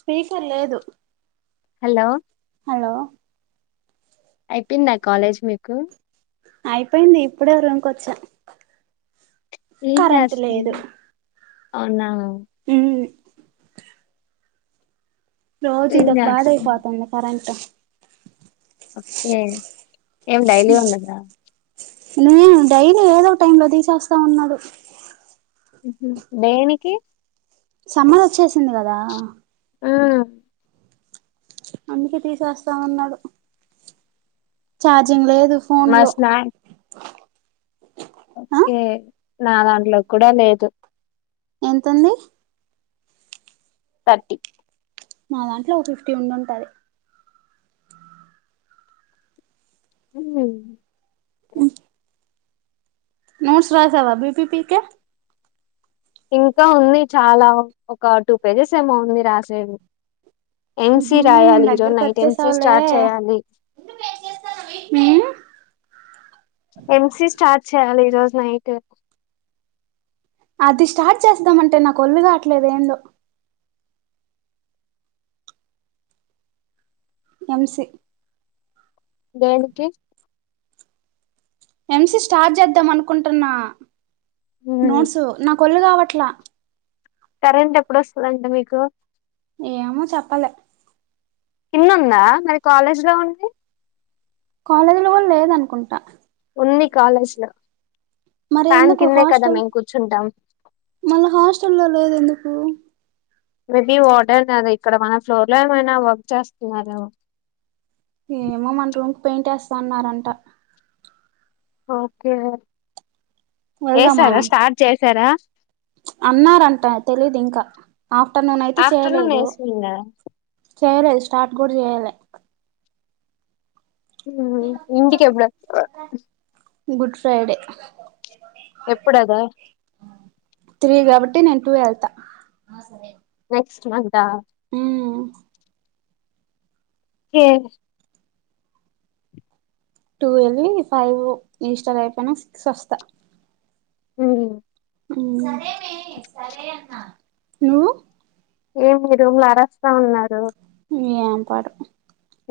Speaker లేదు hello hello అయిపోయింద అయిపోయింది ఇప్పుడే రూమ్కోచ ఏం కరెంట్ లేదు చేస్తున్నావ్ అవునా ఉమ్ రోజు ఏం ఇద ఒక బాధ చేస్తున్నావ్ అయిపోతుంది కరెంటట్ కే ఏం డైలీ ఉన్నదా లేను డైలీ ఏదో టైమ్ లో తీసేస్తా ఉన్నాడు దేనికి సమ్మర్ వచ్చేసింది కదా ఆ అందుక తీసేస్తామన్నాడు చార్జింగ్ లే ఫోన్ మా లో ఆ ఒకే నాదా ఇలో కుడా లేదు ఎంతంది థర్టీ మా దాంట్లో ఒక ఫిఫ్టీ ఉండింటది హ్మ్ ఓ నూడ్ స రాసవా బీపి పక ఇంకా ఉంది చాలా ఒక టూ పేజెస్ ఏమో ఉంది రాసేవి ఎంస ఉహూ రాయాలి హరో దగ్గరకు నైట్ ఎంసీ వచ్చేసావులే స్టార్ట్ చేయాలి ఉమ్ ఎంస స్టార్ట్ చాల ఈ రోజు నైట్ అది స్టార్ట్ చేస్తామంటే నాకు ఒళ్ళు కావట్లేదు ఏందో ఎంసి దేనికి ఎంసి స్టార్ట్ చేద్దాం అనుకుంటున్నా నోడ్సు నా కొల్గావ అట్లా కరెంట్ ఎప్పుడుస్తుందండి మీకు ఏమో చెప్పలె ఇన్ని ఉందా మరి కాలేజీ లో ఉండి కాలేజీల కూడా లేదనుకుంటా ఉంది కాలేజ్ లో మరి ఫ్యాన్ ఎందుకు కిందే కదా హాస్టల్ మేము కూర్చుంటాం మళ్ళా హాస్టల్ లో లేదు ఎందుకు అ మేబి వాఓట కదా ఇక్కడ మన ఫ్లోర్ లో ఏమైనా వర్క్ చేస్తున్నారు ఏమో మన పెయింట్ వేస్తాన్నారంట ఓకే స ఏ వెళ్దామా సార స్టార్ట్ చే సరా అన్నారంట తెలీదు ఇంకా ఆఫ్టర్నూన్ అయితే ఆఫ్టర్నూన్ చేయలేదూ ఏసిందా చేయలేదు స్టార్ట్ కూడా చేయలే ఇంటికి ఎప్పుడ గుడ్ ఫ్రైడే ఎప్పుడదా త్రీ కాబట్టి నేను టూ ఎల్తా నెక్స్ట్ మంత్ త ఏ టూ వెళ్ళి ఫైవ్ ఇన్స్టాట్ అయిపోయిన సిక్స్ వస్తా హ్మ మ్మ్ సరే అన్న నువ్ ఏమి రూమ్లుారస్తా ఉన్నారు ఏం పాడు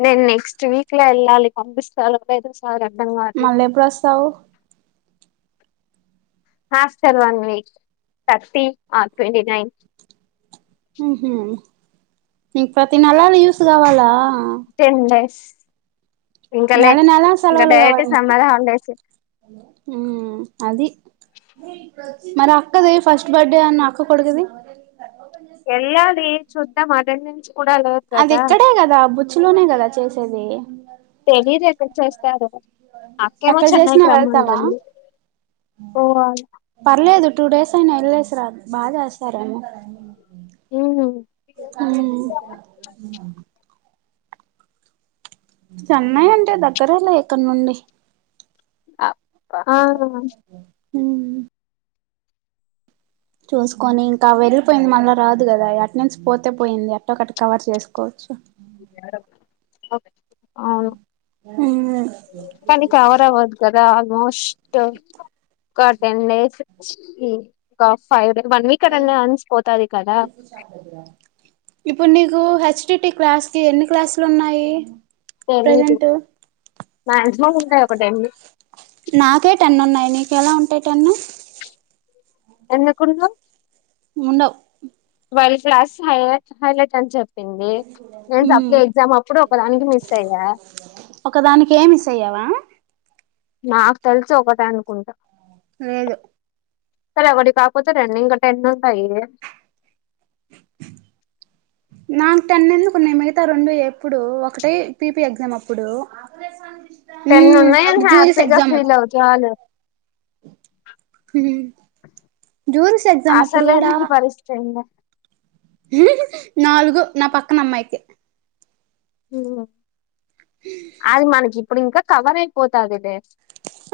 నేను నెక్స్ట్ వీక్ లా ఎల్లాలి పంపిస్తారొ లేదొ మళ్ళీ ఎప్పుడు వాస్తవ హాస్టల్ వన్ వీక్ థర్టీ ఆ ట్వంట నైన్ మ్మ్ హ్మ్ ఇ ప్రతి నెలలు యూస్ కావాలా టెన్ డేస్ ఇంకలే నేల నేల ఇంకా సెలవులు డైరెక్ట్ కావలి నికు సమ్మర్ హాలిడేస్ మ్మ్ అది మరి అక్కది ఫస్ట్ బర్డే అన్న అక్క కొడుకు ది వెళ్ళాలి చూద్దాం అటెండెన్స్ కూడా లేదు అది కదా ఇక్కడే కదా బుచ్చిలోనే కదా చేసేది అయితే తెలీద చేస్తారు ఏమో ఎక్కడ చేసినా వెళ్తావా పోవాలి పర్లేదు టూ డేస్ అయినా వెళ్లేసి రాదు బాగా చేస్తార ఉమ్ మ్మ్ చెన్నై అంటే దగ్గరేలే ఇక్కడ నుండి ఆ ఆ మ్ చూసుకొని ఇంకా వెళ్ళలిపోయింది. మళ్ళా రాదు కదా అటనెన్స్ పోతే పోయింది, అట్టొ ఒకటి కవర్ చేసుకోవచ్చు. ఒక్ అ ఉ [unintelligible] ష్ట ఒక టెన్ డేస్ కి ఒక ఫైవ్ డే వన్ వీక్ అడ అన్సిపోతది కదా. ఇప్పుడు నీకు హెచ్డిటి క్లాస్ కి ఎన్ని క్లాసులు ఉన్నాయి. తెలీదు ప్రజెంట్ మాక్సిమం ఉంటాయి ఒక టెన్ నాకే టెన్ను ఉన్నాయి నీ ఎలా ఉంటయి టెన్న్ ఎందుకుండ్ల ఉండవు వర్ల్డ్ క్లాస్ హ హాల చెప్పింది నేను ఉమ్ సప్ల ఎగ్జామ్ అప్పుడు ఒకదానికి మిస్ అయ్యా. ఒక దానికే మిస్ అయ్యావా. నాకు తెలుసు ఒకట అనుకుంటా లేదు సరే ఒకటి కాకపోతే రెండ్ ఇంకా టెన్ ఉంటాయి. నాకు టెన్ ఎందుకున్నా మిగతా రెండు ఎప్పుడు ఒకటే పిపి ఎగ్జామ్ అప్పుడు టెన్ ఉమ్ ఉన్నా నేను ఒకటి జూరిస్ హ్యాపీగా ఫీల్ అవ చాల హు ఆసలేనే పరిస్థితి ఇగ హు హు నాలుగు నా పక్కన అమ్మాయికి హ్మ్ ఆదిమానకి ఇప్పుడు ఇంకా కవరైపోతదిలే.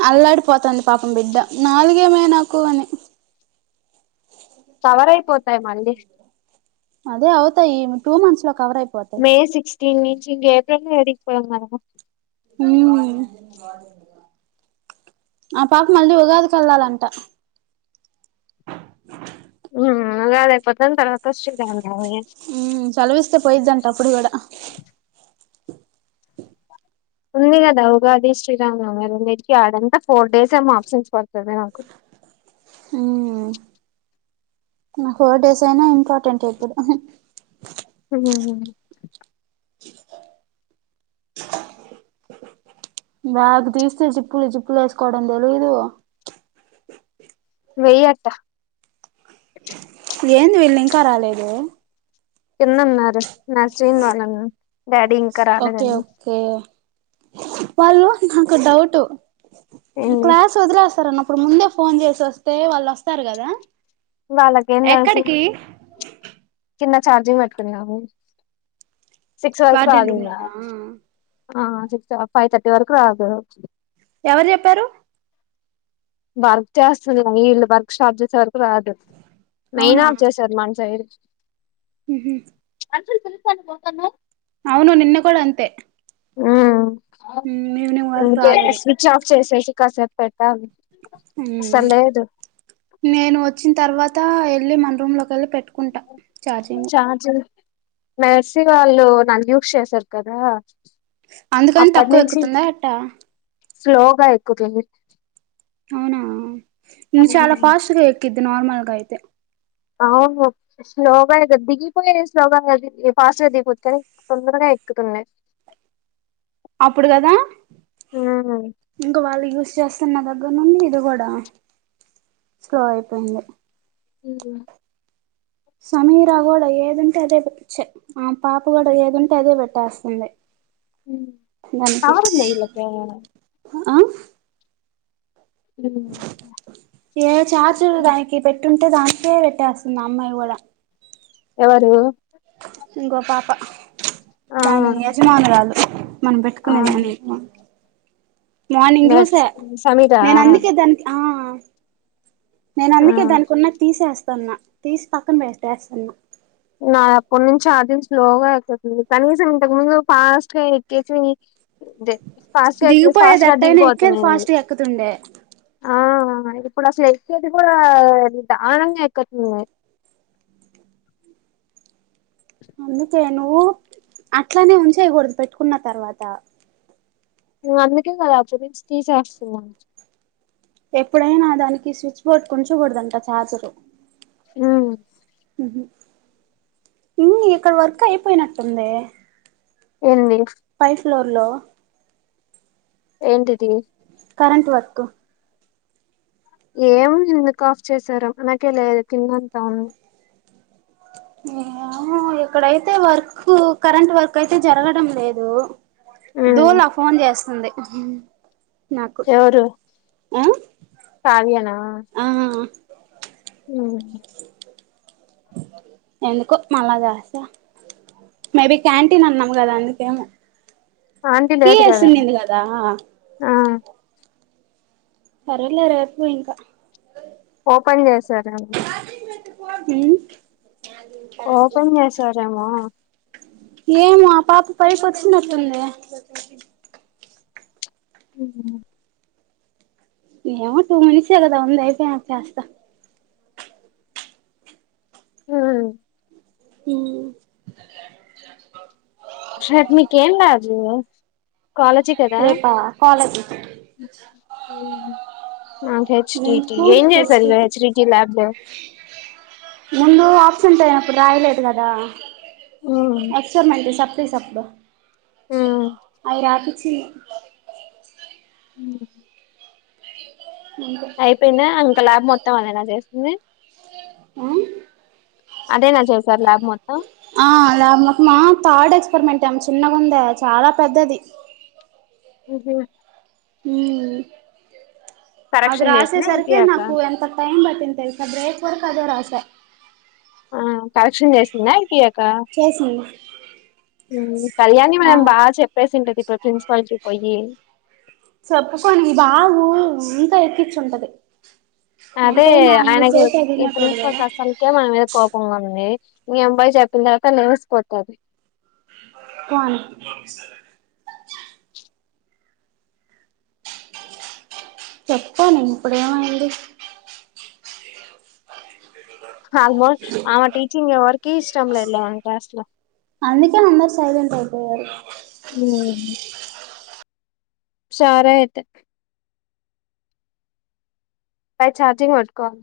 అల్లాడిపోతాంది పాపం బిడ్డ నాలుగేనె నాకు అని. సవరయిపోతాయి మళ్ళీ అదే అవుతా ఈ టూ మంత్స్ ల కవరైపోతయ్ త నుంచి ఇం ఏపల్ అడికిపోవ మనం ఊ ఆ పాప మళ్ళీ ఉగాదికి వెళ్ళాలంట. ఉ అదే లేపోతే తర్వాత స్ట్రీట్ హ్మ్ సెలవ్ ఇస్తే పోయిద్దంట అప్పుడు కూడా ఉంది కదా ఉగాది శ్రీరామ్నవమి ఆ రెండిటికి ఫోర్ డేస్ ఏమొ ఆబ్సెన్స్ పడుతుంది నాకు మ్మ్ ఆ హోర్ డేస్ అయినా ఇంపార్టెంట్ ఇప్పుడు ఉమ్, బ్యాగ తీస్తే జీప్పులు జీప్పులు వేసుకోవడం తెలీదు వెయ్యట ఏంది వీళ్ళు ఇంకా రాలేదు కిందన్నారు నస్రీన్ వాళ్ళ డాడీ ఇంకా రాలేదని వాల్ నాకు డౌట్ ఏంది క్లాస్ వదిలెసరనప్ ప్పుడు ముందే ఫోన్ చేసోస్తే వాళ్ళు వస్తారు కదా వాళ్ళకేందేల్సు ఎక్కడికి కింద చార్జింగ్ పెట్టుకుందామన్ సిక్స్ వరకు వార్డెన్ రూమ్ రాదింగ లోనా ఆ సిక్స్ త ఫైవ్ తర్టీ వరకు రాదు ఎవరు చెప్పారు వర్క్ చేస్తున్న వీళ్ళు వర్క్ స్టాప్ చేసే వర్క్ రాదు మెయిన్ అవునా అఫ్ చేసారు మనసైడ్ కీ ఉహు అసలు తెిసనీ పోతానవ్ అవును నిన్న కూడ అంతే ఉమ్ ఈవినింగ్ ఉ వరకు రాలేదు స్విచ్ ఆఫ్ చేసేసి కాసేపు పెట్టాలి అసలు లేదు నేను వచ్చిన తర్వాత మళ్ళీ రమ్లగేలి పెట్ కుంటా చార్జింగ్ మెర్సిగాళ్ళు నాది యూస్ చేశారు కదా అందుకని అప్పటి తక్కువ నుంచి ఎక్కుతుందా ఎట్ట స్లోగా ఎక్కుతుంది అవునా ఇది చాల ఫాస్ట్ గా ఎక్కిది నార్మల్ అయితే అవును స్లోగ దిగిపోయి స్లోగ అది ఫాస్ట్ దిగిపోతది తొందరగా ఎక్కుతున్నాయి అప్పుడు కదా ఉమ్ ఇంకా వాళ్ళ చూస్ చేస్తున్న దగ్గర నుండి ఇది కూడ స్లో అయిపోయింది ఉం సమీరా కూడా ఏదింటే అదే ఆ పాప కూడా ఏదింటే అదే పెట్టేస్తంది కారుంద ఇల్లకి ఆ ఉమ్. ఏ చార్జ దానికి పెట్ పెట్టుంటే దానికే పెట్టేస్తుంది అమ్మాయి కూడా ఎవరు ఇంగో పాప ఆ దాన్ని యజమానురాలు మనం ఆ పెట్టుకునేదాన్ని మార్నింగ్ చూసా నట్స్ సమీరా నేను అందుకే దానికి ఆ [inaudible] నేను ఆ అందుకే దానికి ఉన్నది తీసేస్తా స్తున్నా తీసి పక్కన పెటేస్తున్నా నా అప్పటి నుంచి ఛార్జింగ్ స్లో గా ఎక్కుతుంది కనీసం ఇంతకు ముందు ఫాస్ట్ గా ఎక్కేసి ఫాస్ట్ గా ఎక్కేసి దీగిపోయేది ఫాస్ట్ గా ఎట్టయిన ఎక్కది దిగిపోతున్నాంది ఫాస్ట్ గా ఎక్కుతుండే ఆ ఇప్పుడు అసలు ఎక్కేది కూడా దారనంగా ఎక్కతుంది అందుకే నువ్వు అట్లనే ఉంచేయగూడదు పెట్టుకున్న తర్వాత నువ్ అందుకే కదా చూపించి తీసేస్తున్నావ్ ఎప్పుడైనా దానికి స్విచ్ బోర్డు కొంచకూడదంట ఛార్జరు ఆ ఇంగా ఇక్కడ వర్క్ అయిపోయినట్టుంది ఎంది పై ఫ్లోర్ లొ ఏంటిదీ కరెంట్ వర్క్ ఏం ఎందుక్ కాఫ్ చేసారో మనకే లేదు కింద అంతా ఉంది ఏ ఎక్కడైతే వర్క్ కరెంట్ వర్క్ అయితే జరగడం లేదు ఉమ్ దూలా ఫోన్ చేస్తుంది అ ఎవరు కావ్య నా ఆ అ ఊ ఎందుకో మళాగాసా మేబి క్యాంటీన్ అన్నాం కదా అందుకేమో ఆంటీ కీ లేదు ఏసి ఎల్లింది కదా ఆ సరే లే రేపు ఇంకా ఓపెన్ చేశార హ ఓ కన్యాసారేమా ఏం ఆ పాప పైకి వచ్చినట్టుంది హ ఏమో టూ మినిట్స్యే గదా ఉంది అయిపోయినాకా చేస్త ఉమ్ హ షట్ మీ కేం లాదు రేపా కాలజ్ మ్మ్ ఆ హెచ్డిటి ఏం చేసారు ఫెసిలిటీ హెచ్డిటి లాబ్ లో తుంటాయప్పుడు రాయలేదు కదా అక్షరమయితే స పీసక్బా మ్మ్ అయి రాపి చీ మ్మ్ అంతే అయిపోయినా ఇక ల్యాబ్ మొత్తం ఆమేనా చేస్తుంది ఆ అదేనా చేసారు ల్యాబ్ మొత్తం ఆ ల్యాబ్ మొత్తం ఆ థర్డ్ ఎక్స్పెరిమెంట్ ఏం చిన్నగుంద చాలా పెద్దది ఉ హు మ్మ్ అది కరెక్షన్ చేసిందా రాసేసరికే అయిపోయాక నాకు ఎంత టైమ్ పట్టింది తె నా బ్రేక్ వర్కు అదే రాశా ఆ కరెక్షన్ చేసిన్నా చేసింది హ్మ్ కళ్యాణి ఆ మనం బాగా చెప్పేసింటది ఇప్పుడు ప్రిన్సిపల్కి పొయ్యి ఎత్తిచ్చుంటది అదే ఆయనకు ఈ తినేటోడు ప్రిన్సిపల్ కదా కు అసల్కే మన మీద కోపంగుంది మీ అబ్బాయి చెప్పిన తర్వాత న్యూస్పోతది క్వాన్ చెప్పా నేను ఇప్పుడేమైంది ఆల్మోస్ట్ ఆమె టీచింగ్ ఎవరికి ఇష్టంలేదులే మన క్లాస్ లో ఏం అందరు సైలెంట్ అయిపోయారు హ్మ్ సరే ఐతే బై చార్జింగ్ పెట్టుకోవాలె